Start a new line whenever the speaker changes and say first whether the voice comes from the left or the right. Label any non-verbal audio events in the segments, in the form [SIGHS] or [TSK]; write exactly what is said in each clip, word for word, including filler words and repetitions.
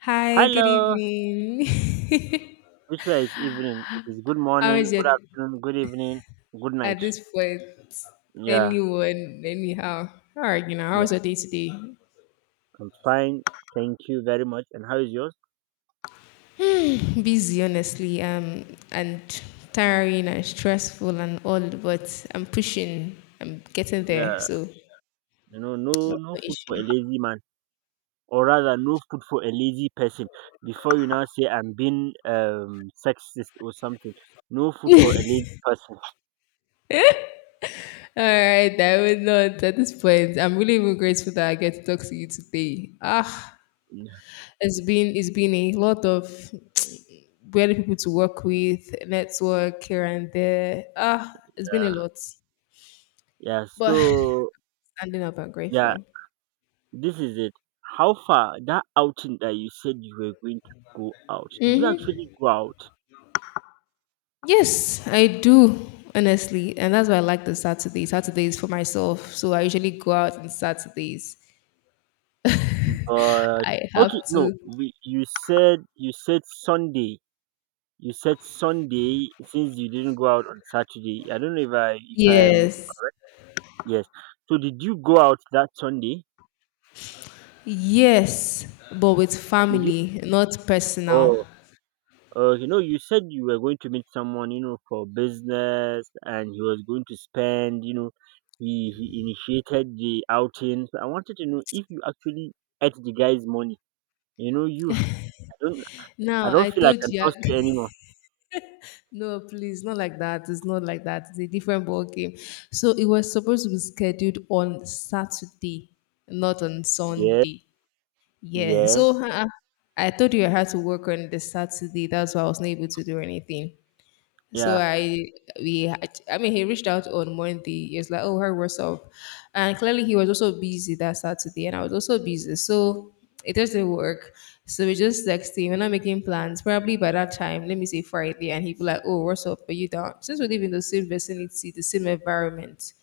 left: Hi, good
right: Hello.
left: evening.
right: Which way is evening? It is good
left: [LAUGHS] How
right: morning,
left: is your
right: good afternoon, good evening, good night.
left: at this point?
right: Yeah,
left: Anyone, anyhow. All right, you know, how
right: yeah.
left: was your day today?
right: I'm fine. Thank you very much. And how is yours?
left: Hmm, Busy, honestly, um, and tiring and stressful and all, but I'm pushing. I'm getting there,
right: Yeah,
left: so [TSK]
right: you know, no,
left: what's
right: no
left: the
right: food for a
left: issue?
right: lazy man, or rather, no food for a lazy person. Before you now say I'm being um sexist or something, no food for a lazy person.
left: All right, I would not at this point. I'm really even grateful that I get to talk to you today. Ah,
right: Yeah.
left: it's been it's been a lot of weird people to work with, network here and there. Ah, it's been a lot,
right: yeah
left: but
right: so
left: standing up, and
right: yeah,
left: grateful.
right: this is it. How far that outing that you said you were going to go out? Did you
left: hmm
right: actually go out?
left: Yes, I do honestly, and that's why I like the Saturdays. Saturdays for myself, so I usually go out on Saturdays. [LAUGHS]
right: But
left: I
right: okay,
left: have
right: no,
left: to.
right: we, you said you said Sunday. You said Sunday since you didn't go out on Saturday. I don't know if I if I'm
left: Yes,
right: yes. So did you go out that Sunday?
left: yes, but with
right: And did you?
left: family, not personal.
right: Oh, okay. No, you said you were going to meet someone, you know, for business, and he was going to spend. You know, he he initiated the outing. So I wanted to know if you actually ate the guy's money. You know, you I don't I
left: Now
right: don't
left: I
right: feel I
left: told
right: can
left: you.
right: trust you anymore.
left: No, please, not like that. It's not like that. It's a different ball game. So it was supposed to be scheduled on Saturday, not on
right: Yeah,
left: Sunday. Yeah.
right: yeah,
left: So uh, I told you I had to work on the Saturday. That's why I was not able to do anything. So
right: yeah.
left: I we had, I mean he reached out on Monday. He was like, "Oh, her, what's up?" And clearly he was also busy that Saturday, and I was also busy, so it doesn't work. So we just texting. We're not making plans. Probably by that time, let me say Friday, and he'd be like, "Oh, what's up? Are you down?" Since we live in the same vicinity, the same environment,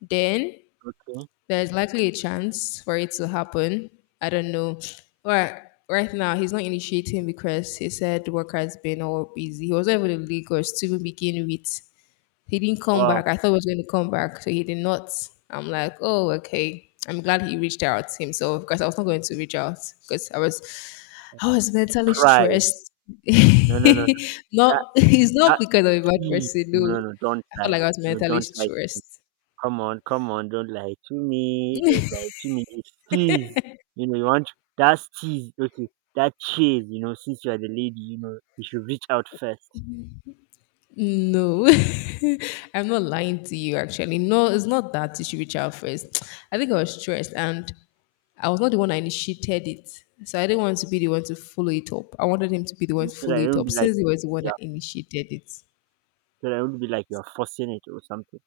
left: then
right: Okay.
left: there's likely a chance for it to happen. I don't know. But right now, he's not initiating because he said work has been all busy. He was not even in Lagos to even begin with. He didn't come
right: Wow.
left: back. I thought he was going to come back, so he did not. I'm like, oh, okay. I'm glad he reached out himself because I was not going to reach out because I was, I was mentally
right: Pride.
left: stressed. [LAUGHS]
right: No, no, no. That that
left: not, It's not
right: that
left: because I'm a bad
right: is
left: person. No,
right: no, no. Don't
left: I felt
right: lie.
left: like I was
right: No,
left: mentally
right: don't lie. to-
left: stressed.
right: Come on, come on. Don't lie to me. Don't lie to me. It's cheese. You know, you want That's cheese. Okay, that cheese. You know, since you are the lady, you know, you should reach out first,
left: No, [LAUGHS] I'm not lying to you actually. No, it's not that you should reach out first. I think I was stressed and I was not the one that initiated it. So I didn't want to be the one to follow it up. I wanted him to be the one to
right: so
left: follow
right: that it
left: it
right: will
left: up
right: be like,
left: since he was the one
right: yeah,
left: that initiated it.
right: so that it will be like you are forcing it or something.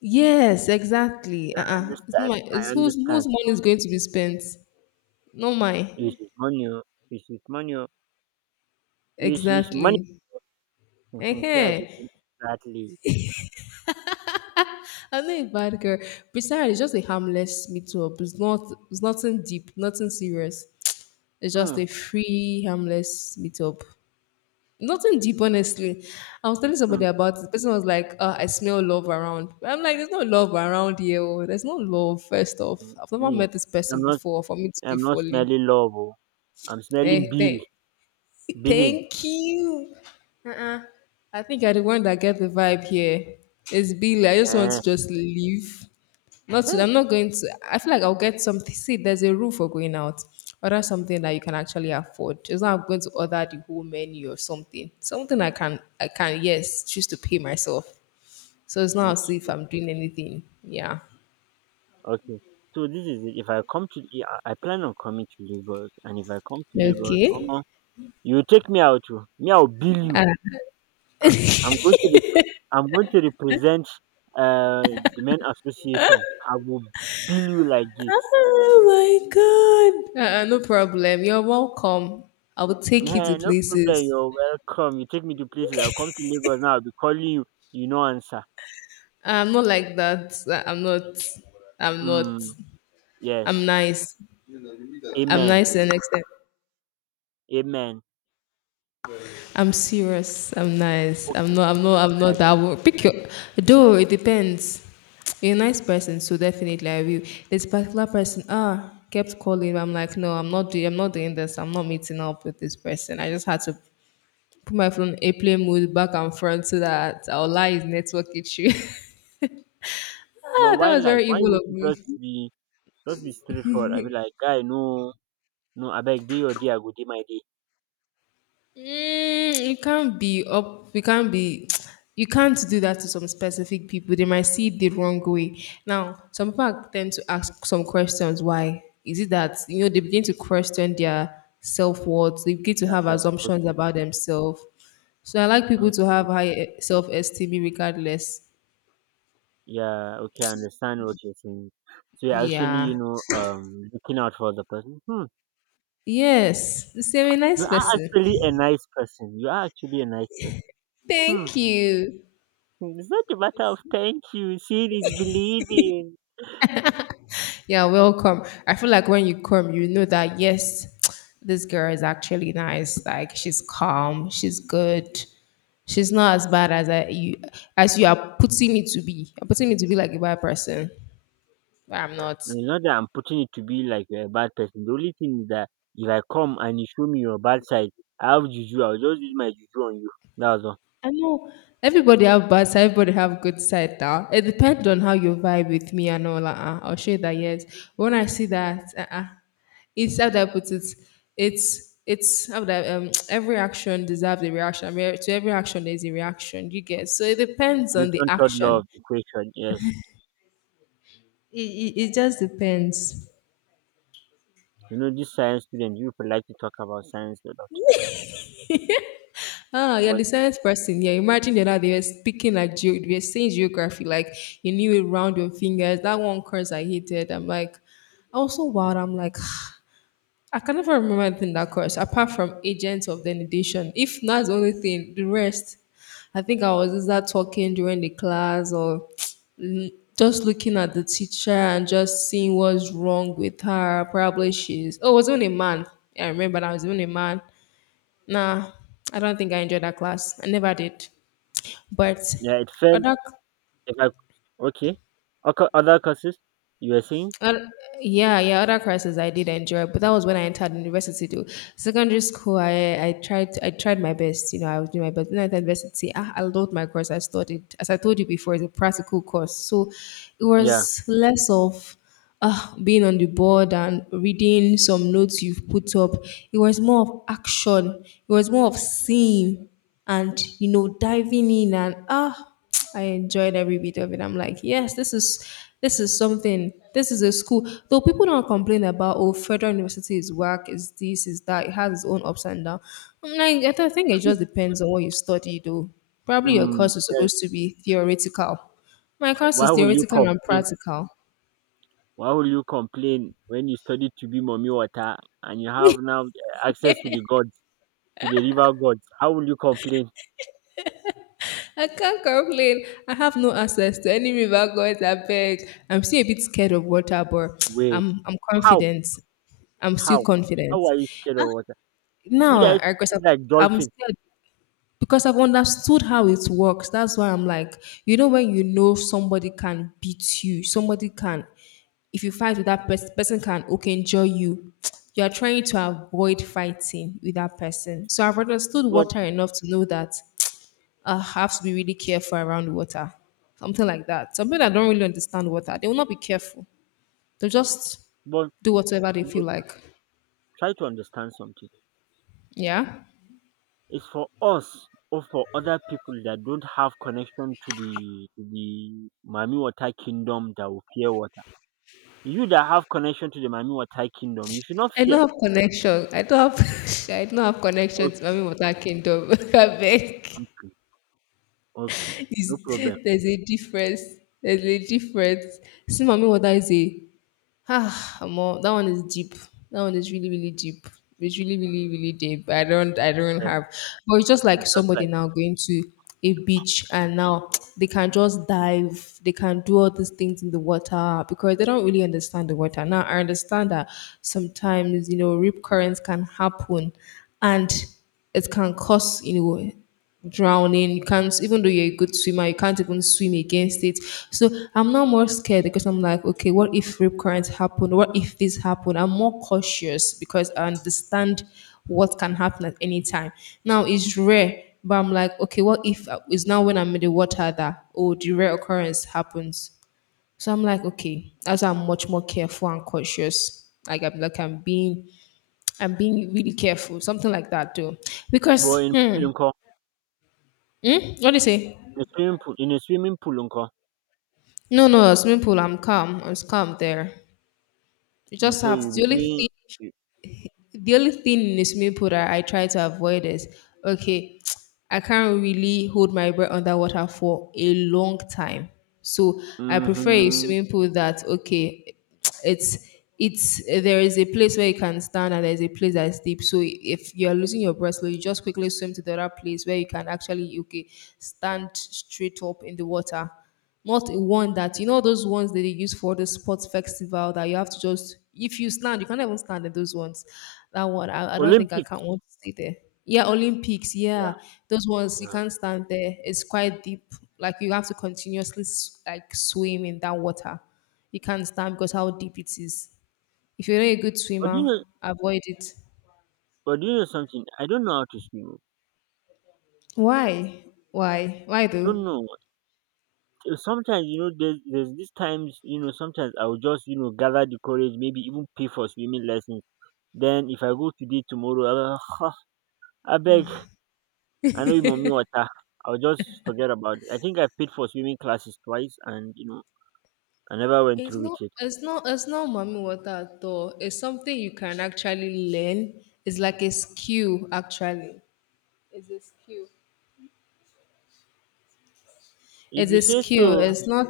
left: Yes, exactly.
right: I
left: Uh-uh. It's not
right: understand.
left: my
right: I
left: it's whose
right: understand.
left: whose money is going to be spent. Not
right: It
left: mine.
right: is money, oh. It is money, oh. It is money. [LAUGHS]
left: Exactly.
right: Mhm, so I should
left: uh
right: think exactly.
left: I'm not a bad girl. Besides, it's just a harmless meet up. It's not it's nothing deep, nothing serious. It's just
right: Mm,
left: a free, harmless meetup. Nothing deep, honestly. I was telling
right: mm.
left: somebody about it. The person was like, uh, I smell love around. But I'm like, there's no love around here. Oh. There's no love, first off. I've never
right: Me,
left: met this
right: I'm
left: person
right: not
left: before for me to be
right: I'm not
left: fully.
right: smelling love oh, I'm smelling
left: Hey,
right: bill
left: hey.
right: billing.
left: Thank you. Uh-uh. I think I'm the one that get the vibe here. It's Billy. I just want
right: Eh,
left: to just leave. Not to,
right: hey,
left: I'm not going to. I feel like I'll get something. See, there's a rule for going out. Order something that you can actually afford. It's not going to order the whole menu or something. Something I can, I can, yes, choose to pay myself. So it's not as
right: okay,
left: if I'm doing anything. Yeah.
right: okay. So this is it. If I come to, I I plan on coming to Lagos, and if I come to Lagos,
left: Okay.
right: omo, you take me out to, me I'll bill you.
left: Ah.
right: I,
left: [LAUGHS]
right: I'm going to, rep- I'm going to represent uh the men association. I will bill you like this.
left: Oh my God. Uh, uh, no problem. You're welcome. I will take you to
right: Hey, no problem.
left: places.
right: You're welcome. You take me to places. I'll come to Lagos now. I'll be calling you. You know answer.
left: I'm not like that. I'm not. I'm not.
right: Mm,
left: I'm
right: yes.
left: nice. I'm
right: Amen.
left: nice to an extent.
right: Amen.
left: I'm serious. I'm nice. I'm
right: Okay.
left: not. I'm not. I'm not
right: Like,
left: that. wo- Pick your. Though it depends. You're a nice person, so definitely I will. This particular person, ah, kept calling. I'm like, no, I'm not doing. I'm not doing this. I'm not meeting up with this person. I just had to put my phone airplane mode back and front so that I'll lie his network issue. [LAUGHS]
right: but
left: Ah, that
right: why
left: was
right: like
left: very
right: why
left: evil
right: would
left: of
right: you
left: me.
right: just be just be straightforward? I be like, guy, no, no, I beg day your day, I go day my day.
left: Mm, you can't be up. You can't be. [TSK] You can't do that to some specific people. They might see it the wrong way. Now, some people are- tend to ask some questions. Why is it that you know they begin to question their self worth? They begin to
right: That's
left: have
right: uh,
left: assumptions
right: okay,
left: about themselves. So I like people
right: okay.
left: to have high self esteem regardless.
right: Yeah, okay, I understand what you're saying. So you're actually, you
left: Yeah.
right: know, um, looking out for the person. Hmm.
left: Yes. Say I'm a
right: You
left: nice
right: are
left: person.
right: actually a nice person. You are actually a nice person. Hmm.
left: Thank you.
right: It's not a matter of thank you. Seeing is believing.
left: Yeah, welcome. I feel like when you come, you know that yes, [TSK] this girl is actually nice. Like she's calm, she's good. She's not as bad as I you as you are putting me to be. You're putting me to be like a bad person, but I'm not.
right: No, it's not that I'm putting it to be like you're a bad person. The only thing is that if I come and you show me your bad side, I have juju. I'll just use my juju on you. That's all.
left: I know everybody have bad side, everybody have good side now. It depends on how you vibe with me and all. uh I'll show you that yes. When I see that, uh it's how do I put it? It's it's how that um [TSK] every action deserves a reaction. I mean, to every action there's a reaction. You get so it depends on the
right: Newton third law
left: action.
right: of equation. Yes.
left: It, it, it just depends.
right: You know, this science student, you people like to talk about science a lot.
left: Ah, you're
right: But
left: the science person. Yeah, imagine the other day you're speaking like geo, we are saying geography, like you knew it round your fingers. That one course I hated. I'm like, I was so wild. I'm like, I can never remember anything in that course apart from agents of denudation. If that's the only thing, the rest, I think I was either talking during the class or [TSK] l- just looking at the teacher and just seeing what's wrong with her. Probably she's oh, it was only a man. Yeah, I remember that was only a man. Nah, I don't think I enjoyed that class. I never did. But
right: yeah, it felt
left: other
right: if I okay. Oco- Other courses you were saying?
left: And Yeah, yeah, other classes I did enjoy, but that was when I entered university though. Secondary school, I, I tried I tried my best, you know, I was doing my best. When I entered university, I, I loved my course. I studied, as I told you before, it's a practical course. So it
right: Yeah.
left: was less of uh, being on the board and reading some notes you've put up. It was more of action. It was more of seeing and, you know, diving in and ah. I enjoyed every bit of it. I'm like, yes, this is this is something. This is a school. Though people don't complain about oh, federal university is whack, is this, is that. It has its own ups and downs. I'm like, I don't think it just depends on what you study, though. Probably your
right: Mm,
left: course is
right: yes.
left: supposed to be theoretical. My course
right: Why
left: is
right: will you
left: theoretical and
right: complain?
left: practical.
right: Why will you complain when you study to be mommy water and you have now access to the gods, to the river gods? How will you complain?
left: I can't complain. I have no access to any river gods. I beg. I'm still a bit scared of water, but
right: Wait,
left: I'm I'm
right: how?
left: confident. I'm still
right: How?
left: confident.
right: How are you scared of water? You
left: No,
right: guys
left: because
right: seem like
left: I'm, I'm
right: dolphin,
left: scared because I've understood how it works. That's why I'm like, you know, when you know somebody can beat you, somebody can, if you fight with that person, person can okay injure you. [TSK] You are trying to avoid fighting with that person. So I've understood
right: but
left: water enough to know that [TSK] I have to be really careful around water, something like that. Some people that don't really understand water, they will not be careful. They'll just
right: but
left: do whatever they
right: but
left: feel like.
right: try to understand something.
left: Yeah.
right: It's for us or for other people that don't have connection to the to the Mami Water Kingdom that will fear water. You that have connection to the Mami Water Kingdom, you should not
left: I
right: fear.
left: don't have connection. I don't have. [LAUGHS] I don't have connection to
right: Okay,
left: Mami Water Kingdom. [LAUGHS] Abeg,
right: okay, okay, no problem.
left: it's- there's a difference. There's a difference. See, Mami Water is a ah, more that one is deep. That one is really, really deep. It's really, really, really deep. I don't, I don't
right: Yes,
left: have. But it's just
right: it's
left: like
right: just
left: somebody
right: like
left: now going to a beach and now [TSK] they can just dive. They can do all these things in the water because they don't really understand the water. Now I understand that sometimes you know rip currents can happen, and it can cause you know drowning. You can't, even though you're a good swimmer, you can't even swim against it. So I'm now more scared because I'm like, okay, what if rip currents happen? What if this happen? I'm more cautious because I understand what can happen at any time. Now it's rare, but I'm like, okay, what if uh, it's now when I'm in the water that oh the rare occurrence happens? So I'm like, okay, as I'm much more careful and cautious. Like I'm like I'm being I'm being really careful, something like that too.
right: but
left: Because
right: in pool
left: hmm,
right: unko,
left: hmm what do you say?
right: in swimming pool, in a swimming pool unko,
left: No, no, a swimming pool. I'm calm. I'm calm there. You just
right: so you
left: have
right: be
left: the only
right: doing.
left: thing. The only thing in the swimming pool that I try to avoid is okay. [TSK] I can't really hold my breath underwater for a long time, so I prefer a
right: Mm-hmm.
left: swimming pool that okay. [TSK] It's it's there is a place where you can stand and there is a place that is deep. So if you are losing your breath, so you just quickly swim to the other place where you can actually okay stand straight up in the water, not a one that, you know, those ones that they use for the sports festival that you have to just if you stand you can't even stand in those ones. That one i, I don't think I can't
right: Olympics,
left: want to stay there. Yeah, olympics,
right: yeah,
left: yeah, those ones you
right: yeah.
left: can't stand there, it's quite deep. Like you have to continuously s- like swim in that water, you can't stand because how deep it is. If you're not a good
right: But do you
left: swimmer,
right: know
left: avoid it.
right: but do you know something? I don't know how to swim, oh.
left: Why? Why why
right: I
left: though?
right: don't know. Uh, Sometimes you know there's there's these times you know sometimes I'll just you know gather the courage, maybe even pay for swimming lessons. Then if I go today tomorrow, I [SIGHS] I beg, I know you mommy water. I'll just forget about it. I think I paid for swimming classes twice, and you know I never went
left: It's
right: through
left: not
right: with it.
left: it's not it's not mommy water at all. It's something you can actually learn. It's like a skill actually. It's a skill.
right: If
left: It's
right: you
left: a
right: say
left: skill.
right: so,
left: It's not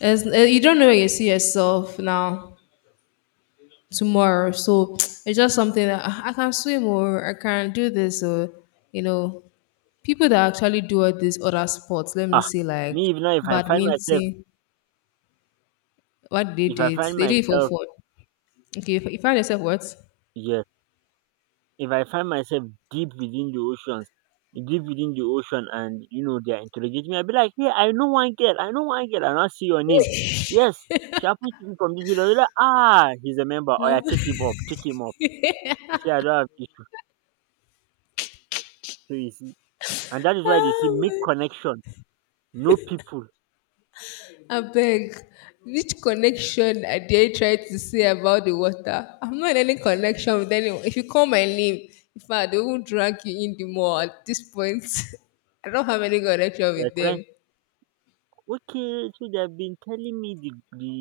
left: it's eh, you don't know where you see yourself now tomorrow. So it's just something that, "Ah, I can swim or I can do this, or you know, people that actually do all these other sports, let me
right: ah,
left: say like
right: me if now if I find myself
left: badminton, what do they
right: if
left: do
right: I
left: it?
right: find
left: They do it for
right: myself
left: fun." Okay, if you find yourself what?
right: yes if I find myself deep within the oceans, deep within the ocean, and you know they are interrogating me, I'll be like, "Hey, I know one girl. I know one girl. I not see your name. Yes, she happens to be from this village. Like, ah, he's a member. Oh yeah,
left: Um,
right: take him
left: [LAUGHS]
right: up. Take him up." You see, I don't have issue. So you see, and that is why they see
left: um,
right: make connection, no people.
left: Abeg, which connection I dey try to say about the water? I'm not in any connection with anyone. If you call my name, if I do not drag you in the mall at this point. [LAUGHS] I don't have any connection
right: They're
left: with
right: trying.
left: them.
right: Okay, so they have been telling me the the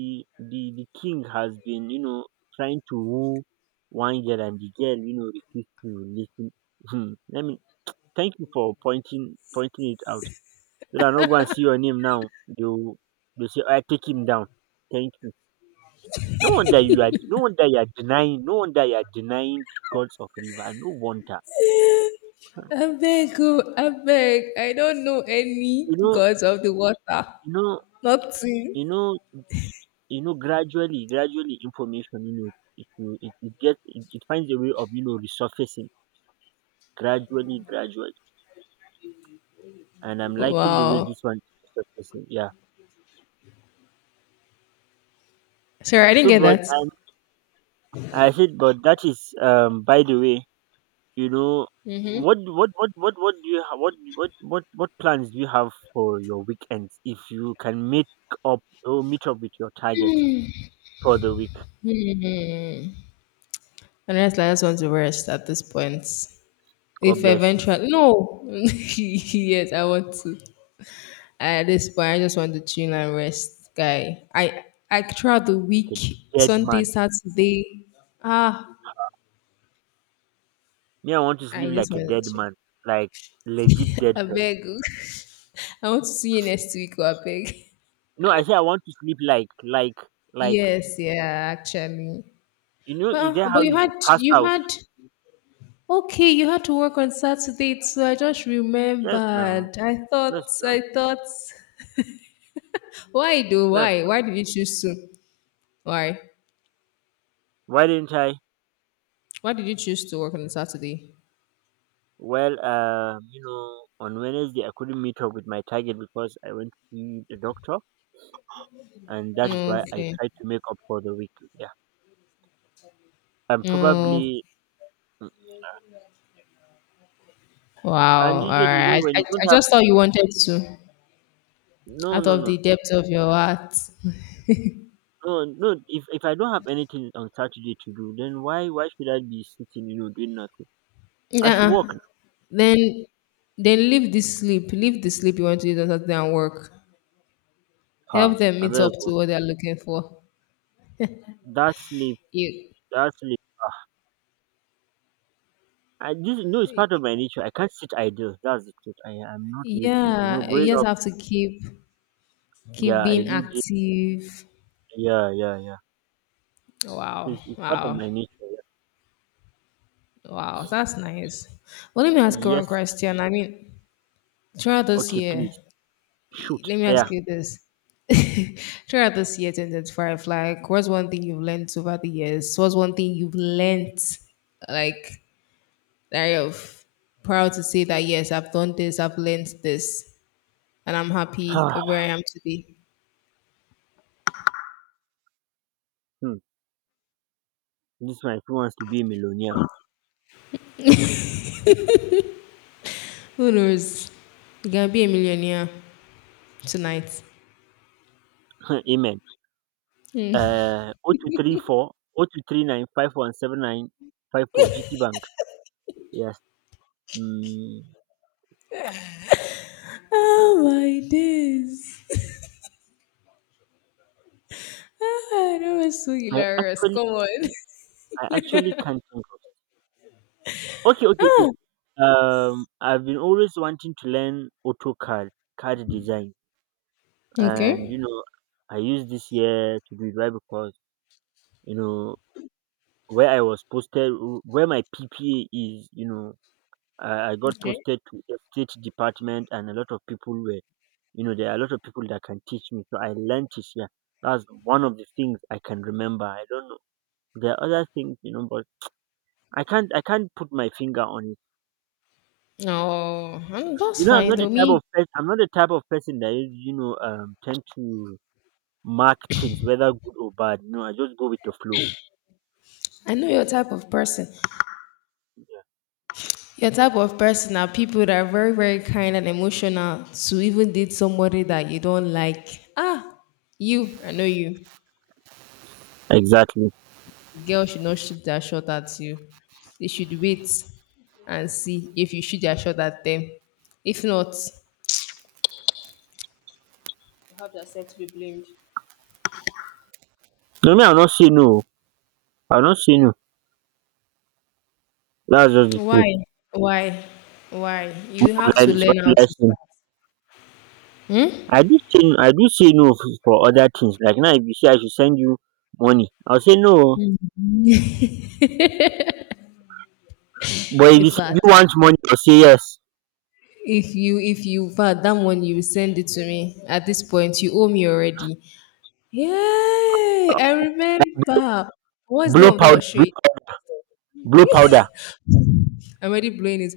right: the, the king has been you know trying to woo one girl, and the girl you know refused to listen. Hmm, let me thank you for pointing pointing it out. So that no go and see your name now, they will they say, I take him down. Thank you. No wonder you are no wonder you are denying no wonder you are denying the gods of river. No wonder.
left: Abeg, oh, abeg, I don't know any
right: You know,
left: gods of the water.
right: you know,
left: Nothing.
right: you know, you know, gradually, gradually information, you know, it will it, it gets it, it finds a way of, you know, resurfacing gradually, gradually. And I'm liking the way
left: Wow.
right: this one is resurfacing. Yeah.
left: Sorry, I didn't
right: So
left: get
right: but
left: that.
right: I I said but that is um by the way. You know, what what what what what do you ha- what what what what plans do you have for your weekends if you can meet up or meet up with your target for the week?
left: Honestly, I just want to rest at this point.
right: God
left: If
right: bless you.
left: eventually, no. [LAUGHS] Yes, I want to. At this point, I just want to chill and rest, guy. I I throughout the week,
right: Like a dead
left: Sunday,
right: man.
left: Saturday, ah,
right: Me, I want to
left: I
right: sleep
left: just
right: like a
left: want
right: dead
left: to chill.
right: man, like legit dead
left: I
right: person.
left: beg. [LAUGHS] I want to see you next week. I beg.
right: No, I say I want to sleep like like like,
left: Yes, yeah, actually.
right: you know, is
left: Well,
right: that
left: but
right: how
left: you
right: you go
left: had
right: pass
left: you
right: out?
left: had okay, you had to work on Saturday, so I just
right: Yes, now.
left: remembered. I
right: Yes,
left: thought
right: now.
left: I thought, why do
right: Yes,
left: why? Why
right: now.
left: did you choose to? Why?
right: Why didn't I?
left: Why did you choose to work on Saturday?
right: Well, um, you know, on Wednesday I couldn't meet up with my target because I went to see the doctor, and that is why I
left: Okay.
right: try to make up for the week. Yeah, and probably, mm, and
left: Wow. All
right: usually, you
left: right.
right: know,
left: I,
right: when
left: I,
right: you
left: I
right: don't have,
left: just thought you wanted to
right: no,
left: out
right: no,
left: of
right: no,
left: the depth of your heart.
right: no, no. If if I don't have anything on Saturday to do, then why why should I be sitting, you know, doing nothing? I should
left: Uh-uh.
right: work.
left: Then then leave the sleep. Leave the sleep you want to use on Saturday and work.
right: Ah,
left: Help them
right: I
left: meet
right: better
left: up
right: go.
left: to what they're looking for.
right: That sleep,
left: You,
right: that sleep. Ah, I this no, it's part of my nature. I can't sit idle. That's the truth. I I'm not used to it. You know,
left: yeah, you
right: growing
left: just
right: up,
left: have to keep keep
right: yeah, I
left: being
right: do. This,
left: active.
right: yeah, yeah, yeah.
left: Wow,
right: It's, it's part of
left: wow,
right: my nature. Yeah.
left: wow. That's nice. Well, let me ask you one
right: Yes.
left: question. I mean, throughout this
right: Okay,
left: year,
right: please shoot.
left: let me ask
right: Yeah.
left: you this. [LAUGHS] Throughout this year twenty twenty-five, like, what's one thing you've learned over the years? What's one thing you've learned, like, that you're f- proud to say that, yes, I've done this, I've learned this, and I'm happy of where
right: [SIGHS]
left: I am today?
right: Hmm. This one fit wants to be a millionaire.
left: Who knows? You're going to be a millionaire tonight.
right: [LAUGHS] Um amen.
left: Hmm. [LAUGHS]
right: Um oh two three four, oh two three nine five one seven nine five four, G T Bank. Yes. um
left: Oh my days. Ah, that was so
right: I
left: hilarious.
right: actually
left: Come on.
right: I actually can't think of. Okay, okay, okay.
left: [LAUGHS] Ah.
right: um I've been always wanting to learn AutoCAD CAD design, and you
left: Okay.
right: know I used this year to do it, why? Because you know where I was posted, where my P P A is, you know, I, I got
left: Okay.
right: posted to a state department, and a lot of people were, you know, there are a lot of people that can teach me, so I learned it here. That's one of the things I can remember. I don't know. There are other things, you know, but I can't I can't put my finger on it.
left: No, um,
right: You
left: that's
right: know, I'm
left: fine
right: not the
left: though.
right: type
left: Me,
right: of person. I'm not the type of person that is, you know, um tend to mark things whether good or bad. You know, I just go with the flow.
left: I know your type of person. Your type of person are people that are very, very kind and emotional to even date somebody that you don't like. Ah, you, I know you.
right: Exactly.
left: Girl should not shoot their shot at you. They should wait and see if you shoot their shot at them. If not, you have yourself to be blamed.
right: No, me, I'll not say no. I'll not say no. That's just the truth.
left: Why? Why? Why? You
right: More
left: have
right: like
left: to
right: it's
left: learn how
right: one
left: to
right: lesson.
left: start. Hmm?
right: I do say I do say no f- for other things. Like now, if you say I should send you money, I'll say no. But if
left: In
right: you say, do
left: fact,
right: you want money? You'll say yes.
left: if you if you in fact that one you will send it to me at this point, you owe me already. Yay! I remember. What's the name
right: Blow
left: of that your
right: powder. Blow,
left: shoe?
right: blow powder.
left: I'm already blowing it.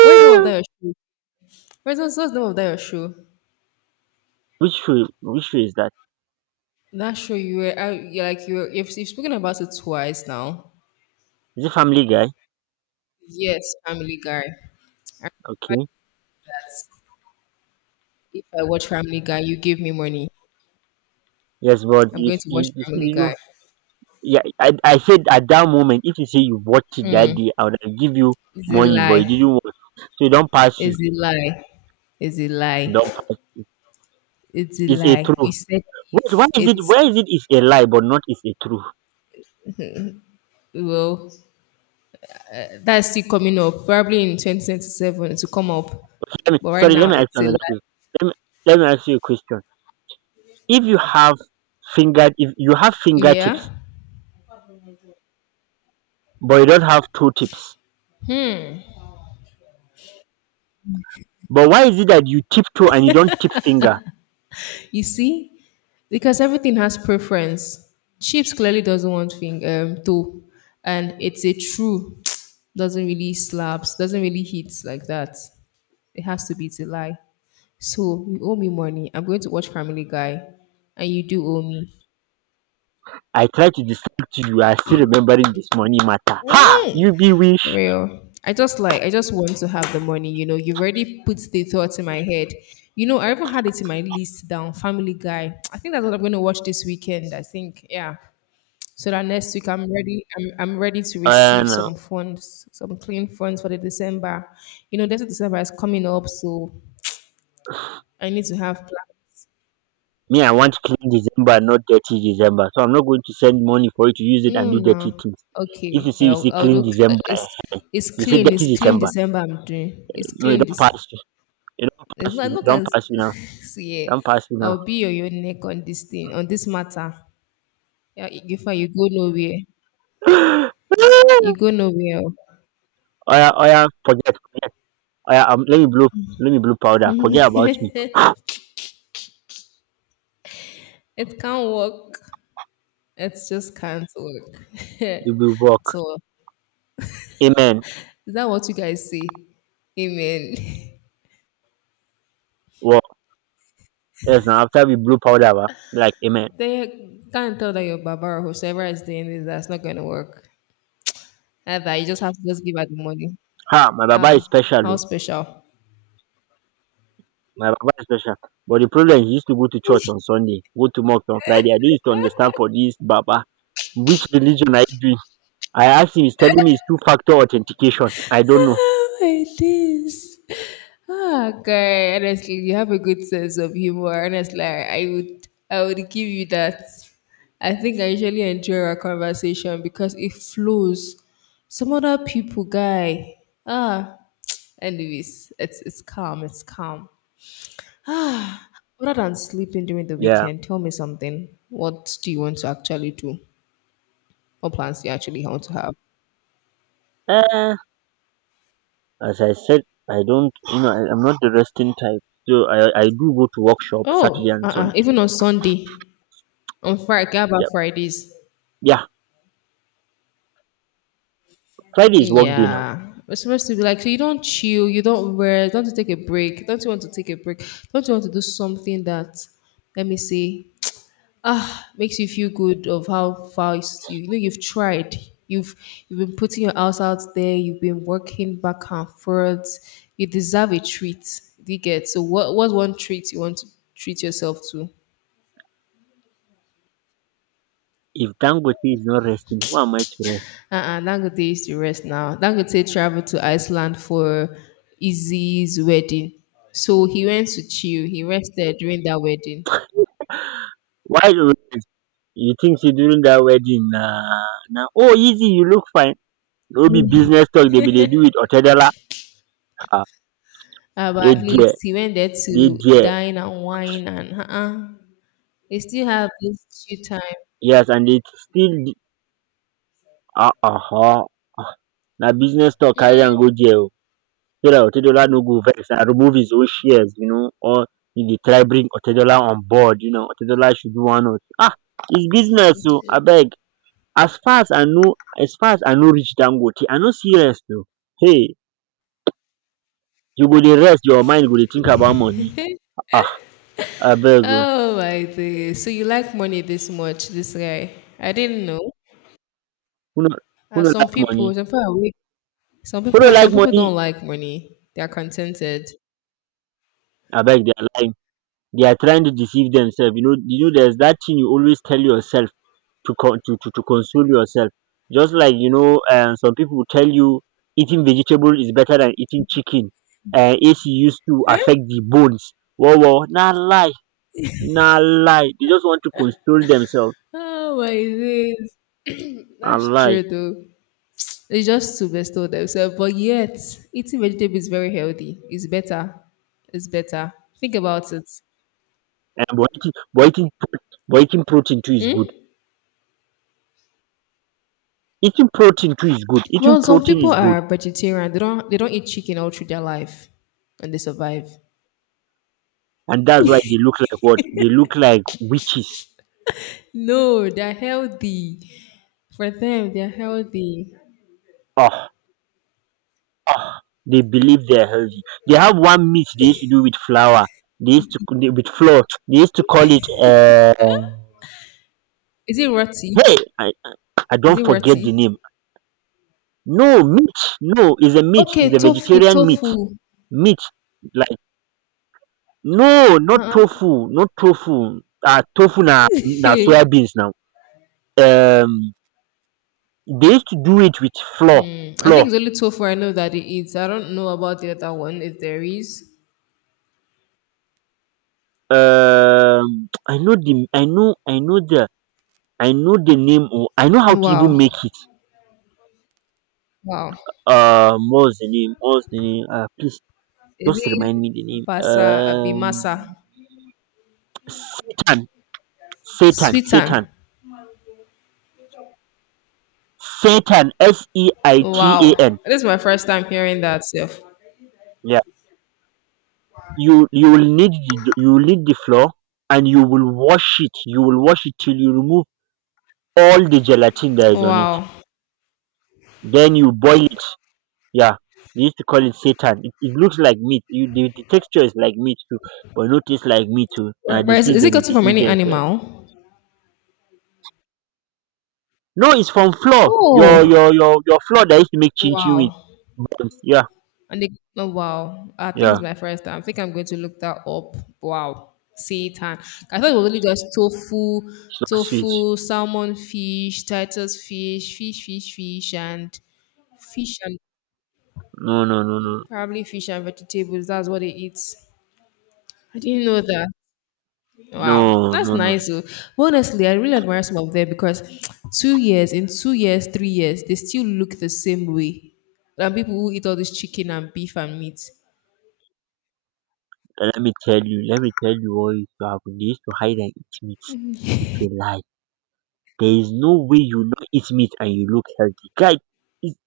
left: What's the name of that your shoe? What's, what's what's the name of that your shoe?
right: which show? Which show is that?
left: That show you were, I, you're like you. Were, if you've spoken about it twice now.
right: Is it Family Guy?
left: Yes, Family Guy. But
right: Okay.
left: if I watch Family Guy, you give me money.
right: Yes, but
left: I'm
right: you
left: going
right: s-
left: to watch
right: you, you see,
left: Family
right: you know,
left: Guy.
right: yeah, I, I said at that moment, if you say you watched it that day, I would have give you
left: It's a
right: money, but you
left: lie.
right: didn't watch. So it don't pass you.
left: It's a lie. It's a
right: It
left: lie.
right: don't pass.
left: It's a
right: It's a
left: lie.
right: true.
left: You said
right: Wait, why
left: if
right: is it? Why
left: it's,
right: is it? Is a lie, but not is a true.
left: well, that's still coming up, probably in two thousand twenty-seven to come up.
right: Let me,
left: But right
right: sorry, let
left: now,
right: me ask you
left: it's a
right: another
left: lie.
right: question. Let me, let me ask you a question. If you have finger, if you have fingertips
left: Yeah.
right: but you don't have two tips. But why is it that you tip toe and you don't tip finger?
left: You see, because everything has preference. Chips clearly doesn't want thing, um, toe, and it's a true, [TSK] doesn't really slaps, doesn't really hit like that. It has to be, it's a lie. So you owe me money. I'm going to watch Family Guy, and you do owe me.
right: I try to distract you. You are still remembering this money matter. Ha!
left: Mm.
right: You be wish.
left: Real. I just like I just want to have the money, you know. You've already put the thoughts in my head. You know, I even had it in my list down, Family Guy. I think that's what I'm gonna watch this weekend. I think, yeah. So that next week I'm ready, I'm I'm ready to
right: Uh,
left: receive
right: no.
left: some funds, some clean funds for the December. You know, next December is coming up, so I need to have plan.
right: Me, I want clean December, not dirty December. So I'm not going to send money for you to use it
left: No,
right: and do dirty
left: no.
right: things. If you
left: Okay.
right: see, you
left: I'll,
right: see
left: I'll
right: clean
left: do
right: December, eh.
left: it's it's
right: You see
left: clean,
right: dirty
left: it's clean
right: December.
left: December I'm doing. It's
right: No, you
left: clean
right: don't
left: this.
right: pass. You You don't
left: It's
right: pass.
left: not, I
right: You
left: no
right: don't
left: can
right: pass me now.
left: [LAUGHS] see
right: Don't pass me now.
left: I'll be on your neck on this thing, on this matter. Yeah, if you go nowhere,
right: [GASPS] [LAUGHS] Oh
left: you go nowhere.
right: yeah, oh yeah. Forget. Oh yeah. Um, let me blow. Let me blow powder. Forget about me.
left: It can't work. It just can't work. [LAUGHS]
right: You will work.
left: So
right: Amen.
left: is that what you guys say? Amen.
right: Well, yes. Now after we blew powder ba like amen.
left: [LAUGHS] They can't tell that your baba or whosoever is doing this that's not gonna work. Either you just have to just give her the money.
right: Ha, my baba is
left: Ah, how
right: special oh,
left: special.
right: my baba is special, but the problem is, he used to go to church on Sunday, go to mosque on Friday. I no used to understand for this baba, which religion are you doing? I asked him, he's telling me it's two factor authentication. I don't know.
left: It is. Ah, guy, honestly, you have a good sense of humor. Honestly, I I would, I would give you that. I think I usually enjoy our conversation because it flows. Some other people, guy. Ah, anyways, it's it's calm. It's calm. Ah, other than sleeping during the
right: Yeah.
left: weekend, tell me something. What do you want to actually do? What plans do you actually want to have?
right: Eh, as I said, I don't you know, I, I'm not the resting type. So I I do go to workshop Saturday
left: Oh,
right: and
left: uh-uh.
right: Sunday.
left: Even on Sunday, on Friday, about
right: Yeah.
left: Fridays?
right: Yeah. Friday is work day now.
left: Yeah, we're supposed to be like, so you don't chill, you don't rest, don't you take a break, don't you want to take a break, don't you want to do something that, let me see, ah, makes you feel good of how far it's- you, you know, you've tried, you've you've been putting your house out there, you've been working back and forth, you deserve a treat. Do you get so what? What's one treat you want to treat yourself to?
right: If Dangote is not resting, who am I to rest?
left: Uh-uh, Dangote used to rest now. Dangote traveled to Iceland for Izzy's wedding. So he went to chill. He rested during that wedding.
right: Why do you think sey during dat wedding na na “oh easy you look fine” no be business talk dem bin dey do wit otedola? um
left: Uh, but
right: dey
left: at
right: there
left: least he went there
right: dey
left: to
right: there
left: dine and wine and uh-uh. They still have this chill time.
right: yes and dey still oho, na business talk carry am go there o, so dat otedola no go vex and remove his own shares, you know, or you dey try bring otedola on board, you know otedola should do one or two um his business o abeg. As far as I no, as far as I no reach dangote I no see rest o, hey, you go dey rest your mind go dey think about money. Ah, abeg oh,
left: Oh my days. So you like money this much, this guy. I didn't know.
right: who no who
left: Uh,
right: no
left: some
right: like
left: people,
right: money,
left: some people, are weak. Some
right: who no
left: people,
right: like
left: some people
right: money,
left: don't like money. They are contented.
right: I beg. They are lying, they are trying to deceive themselves. You know, you know there's that thing you always tell yourself to con to to to console yourself, just like, you know, um some people will tell you eating vegetable is better than eating chicken, um A C used to affect the bones. Omo na lie, na lie, they just want to console themselves.
left: Oh my days.
right: Na
left: That's
right: lie.
left: true though. It's just to bestow themselves. But yet, eating vegetable is very healthy. It's better. It's better. Think about it.
right: And but eating but eating but eating protein too is good, eating protein too is good, eating
left: Well, some
right: protein
left: people
right: is good.
left: are vegetarian. They don't they don't eat chicken all through their life and they survive.
right: And that's why they look like, what they look like, witches.
left: No, they're healthy. For them, they're healthy.
right: Oh, oh, they believe they're healthy. They have one myth they used to do with flour. They used to they- With flour. They used to call it. Uh,
left: Is it roti?
right: hey, I, I
left: Is
right: don't
left: it
right: forget
left: roti?
right: the name. No meat. No, is a meat.
left: Okay,
right: Is a
left: tofu,
right: vegetarian meat.
left: tofu.
right: Meat like, no, not
left: Uh-uh.
right: tofu. Not tofu. Ah, tofu na na soya
left: [LAUGHS]
right: beans now. Um, they used to do it with flour.
left: I
right: Flour.
left: think it's only tofu I know that it eats. I don't know about the other one if there is.
right: Um I know the I know, I know the I know the name oo, I know how to even make
left: Wow.
right: it.
left: Wow.
right: um what's the name What's the name? Uh, please
left: Is
right: just
left: it
right: remind me the name
left: Basa
right: um
left: Abimasa?
right: Satan, Satan,
left: Sweetan.
right: Satan, Satan. S e I t a
left: Wow.
right: n.
left: This is my first time hearing that self.
right: Yeah, you you will need the, you will need the flour, and you will wash it, you will wash it till you remove all the gelatin that is on it,
left: Wow.
right: then you boil it. Yeah, they used to call it seitan. It, it looks like meat. You, the, the texture is like meat too, but no taste like meat too. Nah,
left: Where, where is,
right: deceive
left: is it
right: them, they
left: gotten from
right: deceive
left: any
right: themselves.
left: animal?
right: No, it's from flour. Your
left: Oh.
right: your your your flour that used to make chin chin with.
left: Wow.
right: Buns. Yeah,
left: And they, oh, wow. I think it's
right: yeah.
left: my first time. I think I'm going to look that up. Wow. Seitan. I thought it was only just tofu,
right: It's not sweet.
left: tofu, salmon fish, titus fish, fish, fish, fish, and fish and
right: No, no, no, no,
left: probably fish and vegetables. That's what they eat. I didn't know that. Wow,
right: no,
left: that's
right: no, no. no.
left: nice. Though. But honestly, I really admire some of them because [TSK] two years, in two years, three years, they still look the same way than people who eat all this chicken and beef and meat.
right: And let me tell you. Let me tell you what used to happen. They used to hide and eat meat. It's a lie. There is no way you not eat meat and you look healthy, guy. It's,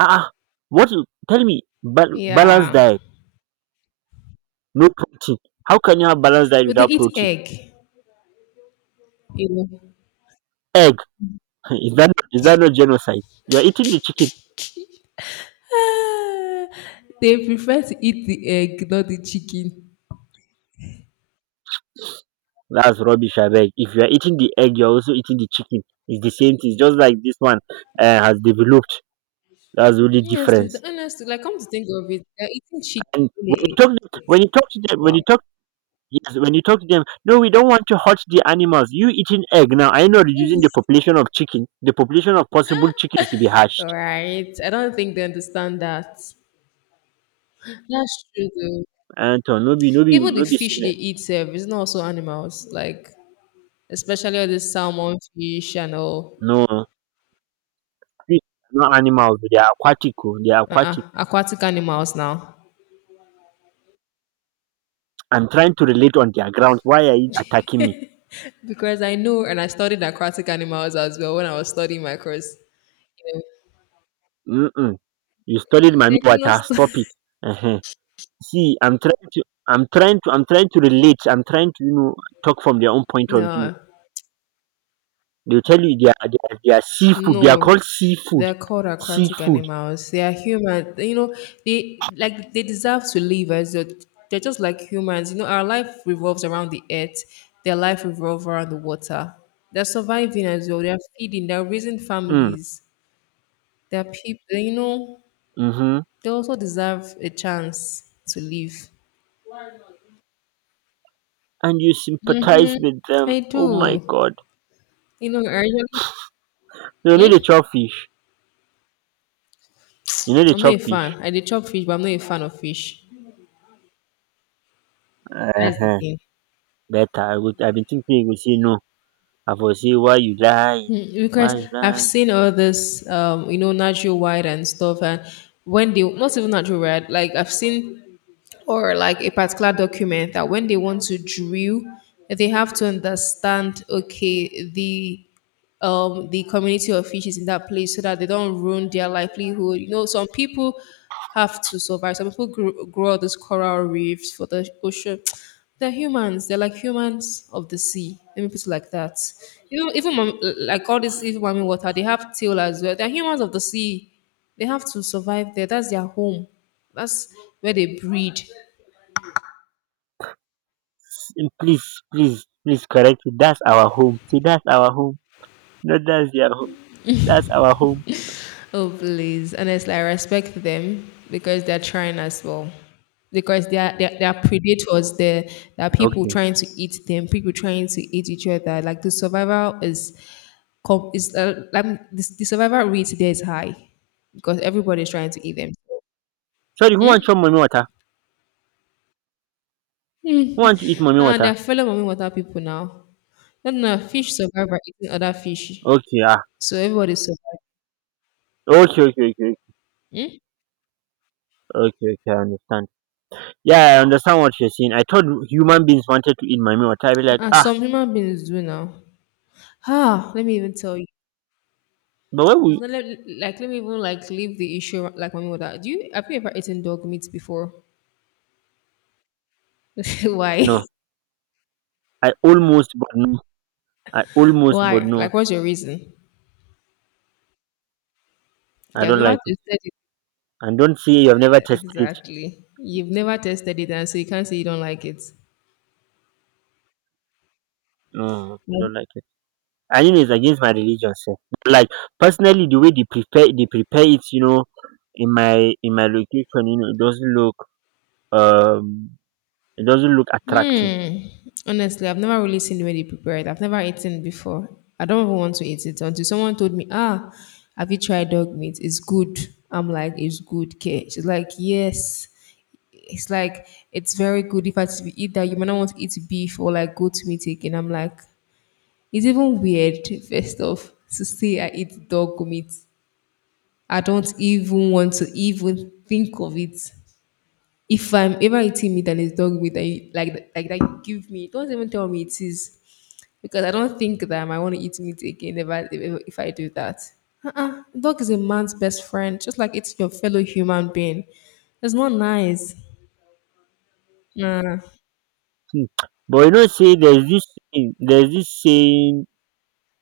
right: ah, ah. What? you- Tell me, ba- balance
left: Yeah,
right: diet. No protein. How can you have balanced diet
left: but they
right: without
left: eat
right: protein?
left: egg. You know, [SIGHS]
right: Egg [LAUGHS] is that, is that not genocide? You are eating the chicken.
left: ah, they prefer to eat the egg, not the chicken.
right: That's rubbish, abeg. If you are eating the egg, you are also eating the chicken. It's the same thing. It's just like this one uh, has developed. That's the only
left: Honestly,
right: difference.
left: the- honestly, like come to think of it, they're eating chicken
right: And
left: in
right: when
left: the
right: you
left: egg.
right: talk, when you talk to them, when you
left: Wow.
right: talk, yes, when you talk to them, no, we don't want to hurt the animals. You eating egg now? I know reducing the
left: [LAUGHS]
right: population of chicken, the population of possible chickens to be
left: All
right: hatched.
left: right. I don't think they understand that. That's true though.
right: And uh, no be, no be,
left: Even the
right: no be
left: fish they
right: sickness.
left: eat sef, is not also animals. Like especially all this salmon fish and all
right: No, fish are not animals, they are aquatic oh, they are
left: uh-uh,
right: aquatic.
left: aquatic animals now.
right: I'm trying to relate on their ground, why are you attacking me?
left: Because I know and I studied aquatic animals as well when I was studying my course.
right: Mm-mm. You studied my
left: Like,
right: mi-
left: not
right: water,
left: stu-
right: stop it. Ehen. See I'm trying to I'm trying to I'm trying to relate, I'm trying to, you know, talk from their own
left: [LAUGHS]
right: point of view.
left: no.
right: They'll tell you they are they are, they are seafood, they are
left: No,
right: called seafood.
left: they're called aquatic
right: Seafood.
left: animals. They are human. You know, they like they deserve to live as a, they're just like humans. You know, our life revolves around the earth. Their life revolves around the water. They're surviving as well. They're feeding. They're raising
right: Mm.
left: families. They're people. You know,
right: Mm-hmm.
left: they also deserve a chance to live.
right: And you sympathize
left: Mm-hmm.
right: with them.
left: I
right: Oh my
left: do.
right: god.
left: You know, I really,
right: No, you know
left: hmm?
right: they chop fish. You know they
left: I'm not
right: chop
left: a fan.
right: fish.
left: I did chop fish, but I'm not a fan of fish. That's the
right: Uh-huh.
left: thing.
right: Better. I would I've been thinking you would say no. I for say why you lie,
left: Mm, because
right: why you
left: I've
right: lie.
left: seen all this, um, you know, natural white and stuff, and when they not even natural white, like I've seen or like a particular document that when they want to drill, they have to understand okay the um the community of fish is in that place so that they don't ruin their livelihood. You know, some people have to survive. Some people grow, grow all these coral reefs for the ocean. [TSK] They're humans. They're like humans of the sea. Let me put it like that. You know, even mam- like all this even mami water, they have tail as well. They're humans of the sea. They have to survive there. That's their home. That's where they breed.
right: Mm, please, please, please correct it. That's our home, see, that's our home, not that's their home, that's our home.
left: Oh, please. Honestly, I respect them because they're trying as well. Because they are, they are, they are predators. There, there are people
right: Okay.
left: trying to eat them, people trying to eat each other. Like the survival is, com- is uh, like, the, the survival rate there is high because everybody is trying to eat them.
right: Sorry, who wan chop
left: Hmm?
right: mommy water, who want to eat mommy
left: And
right: water?
left: they're fellow mommy water people now. No, no, fish survive by eating other fish.
right: Okay. Ah,
left: So everybody survives.
right: okay okay okay okay okay okay, I understand. Yeah, I understand what you're saying, I thought human beings wanted to eat mommy water, I be like
left: And
right: ah.
left: some human beings do now. Ah, let me even tell you.
right: But why
left: It's
right: we?
left: not let, like let me even like leave the issue like my mother. Do you have you ever eaten dog meat before? [LAUGHS] Why?
right: No I almost but no I almost but
left: Why?
right: no
left: Like what's your reason?
right: I
left: You've
right: don't
left: never
right: like it,
left: tested it
right: and don't say you've never tasted it.
left: exactly. You've never tested it and so you can't say you don't like it.
right: No, I
left: Yeah.
right: don't like it. I mean, it's against my religion, sir. Like, personally, the way they prepare they prepare it, you know, in my, in my location, you know, it doesn't look, um it doesn't look attractive.
left: Hmm. Honestly, I've never really seen the way they prepare it. I've never eaten before. I don't even want to eat it until someone told me, ah, have you tried dog meat? It's good. I'm like, it's good, okay. She's like, yes. It's like it's very good if I had to eat that. You might not want to eat beef or like go to meat again. I'm like, it's even weird. First off, to say I eat dog meat, I don't even want to even think of it. If I'm ever eating meat and it's dog meat, and you, like like that, you give me. Don't even tell me it is because I don't think that I might want to eat meat again if I if, if I do that. Uh-uh. Dog is a man's best friend, just like it's your fellow human being. It's not nice. Nah.
right: Hmm. But you know say there's this thing there's this saying,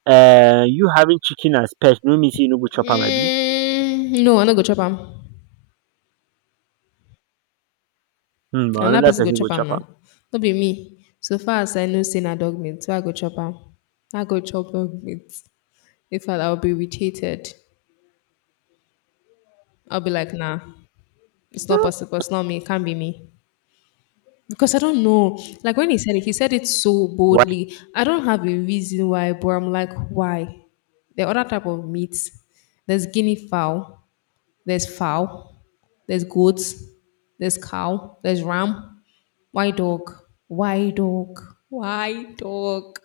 right: uh you having chicken as pet no mean say you no go chop am abi.
left: Mm, no, I no go chop am.
right: Hmm, but
left: And that
right: another
left: person go
right: person go
left: chop
right: chop
left: am
right: am.
left: now. No be me. So far as I know say na dog meat, so I go chop am. I go chop dog meat. In fact, I'll be irritated. I'll be like, nah, it's not
right: Hmm.
left: possible. It's not me. It can't be me. Because I don't know. Like when he said it, he said it so
right: Why?
left: boldly. I don't have a reason why, but I'm like, why? There are other type of meats. There's guinea fowl. There's fowl. There's goats. There's cow. There's ram. Why dog? Why dog? Why dog?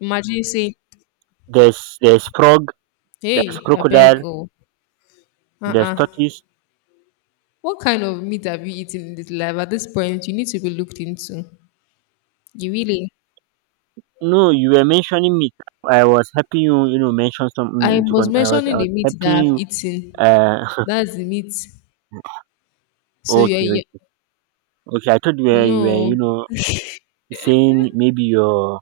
left: Imagine you say,
right: There's there's frog, there's
left: hey, I beg
right: crocodile,
left: go.
right: there's
left: Uh-uh.
right: tortoise.
left: What kind of meat have you eaten in this life? At this point, you need to be looked into. You really?
right: No, you were mentioning meat. I was helping you, you know, mention something
left: I
right: into
left: was
right: con- I was I
left: mentioning the
right: was
left: meat
right: helping
left: that I've
right: you
left: eaten.
right: uh
left: That's the meat. So yeah,
right: Okay,
left: yeah.
right: okay, okay. I thought you were, you were, you
left: No,
right: know, saying maybe your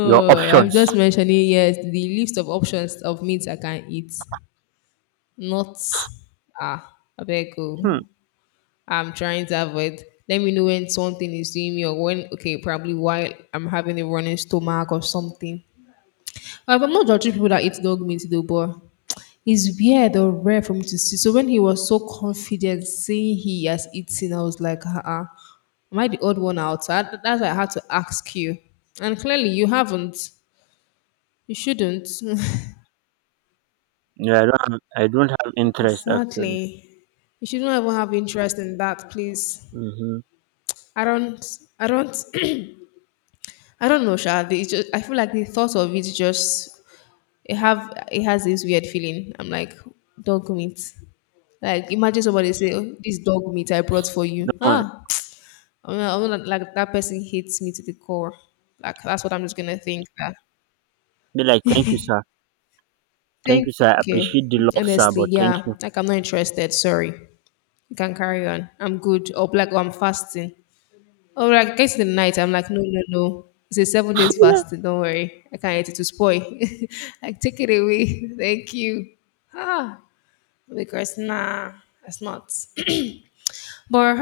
right: your
left: I'm
right: options.
left: just mentioning yes the list of options of meats I can eat. Not ah, I beg go.
right: Hmm.
left: I'm trying to avoid. Let me know when something is doing me or when, okay, probably while I'm having a running stomach or something. Uh, but I'm not judging people that eat dog meat though, but it's weird or rare for me to see. So when he was so confident saying he has eaten, I was like, uh-uh, am I the odd one out? So I, that's why I had to ask you. And clearly you haven't. You shouldn't.
right: Yeah, I don't have, I don't have
left: [LAUGHS]
right: interest actually.
left: Exactly. You shouldn't even have interest in that, please.
right: Mm-hmm.
left: I don't. I don't. I don't know, Sha. They just, I feel like the thought of it just it have it has this weird feeling. I'm like dog meat. Like imagine somebody say, oh, "This dog meat I brought for you."
right: No,
left: Ah, [TSK] I'm not, I'm not- like that person hates me to the core. Like that's what I'm just gonna think. That.
right: be like thank you, sir. Thank
left: Thank
right: you, sir.
left: you,
right: I
left: okay.
right: appreciate the love, sir,
left: Honestly,
right: but thank
left: yeah.
right: you.
left: Like I'm not interested. Sorry. You can carry on. I'm good. Or like, oh, I'm fasting. Oh, like gets to the night, I'm like, no, no, no. It's a seven days
right: [LAUGHS]
left: fasting. Don't worry, I can't eat it to spoil. [LAUGHS] Like, take it away. [LAUGHS] Thank you. Ah, because nah, that's not. [CLEARS THROAT] But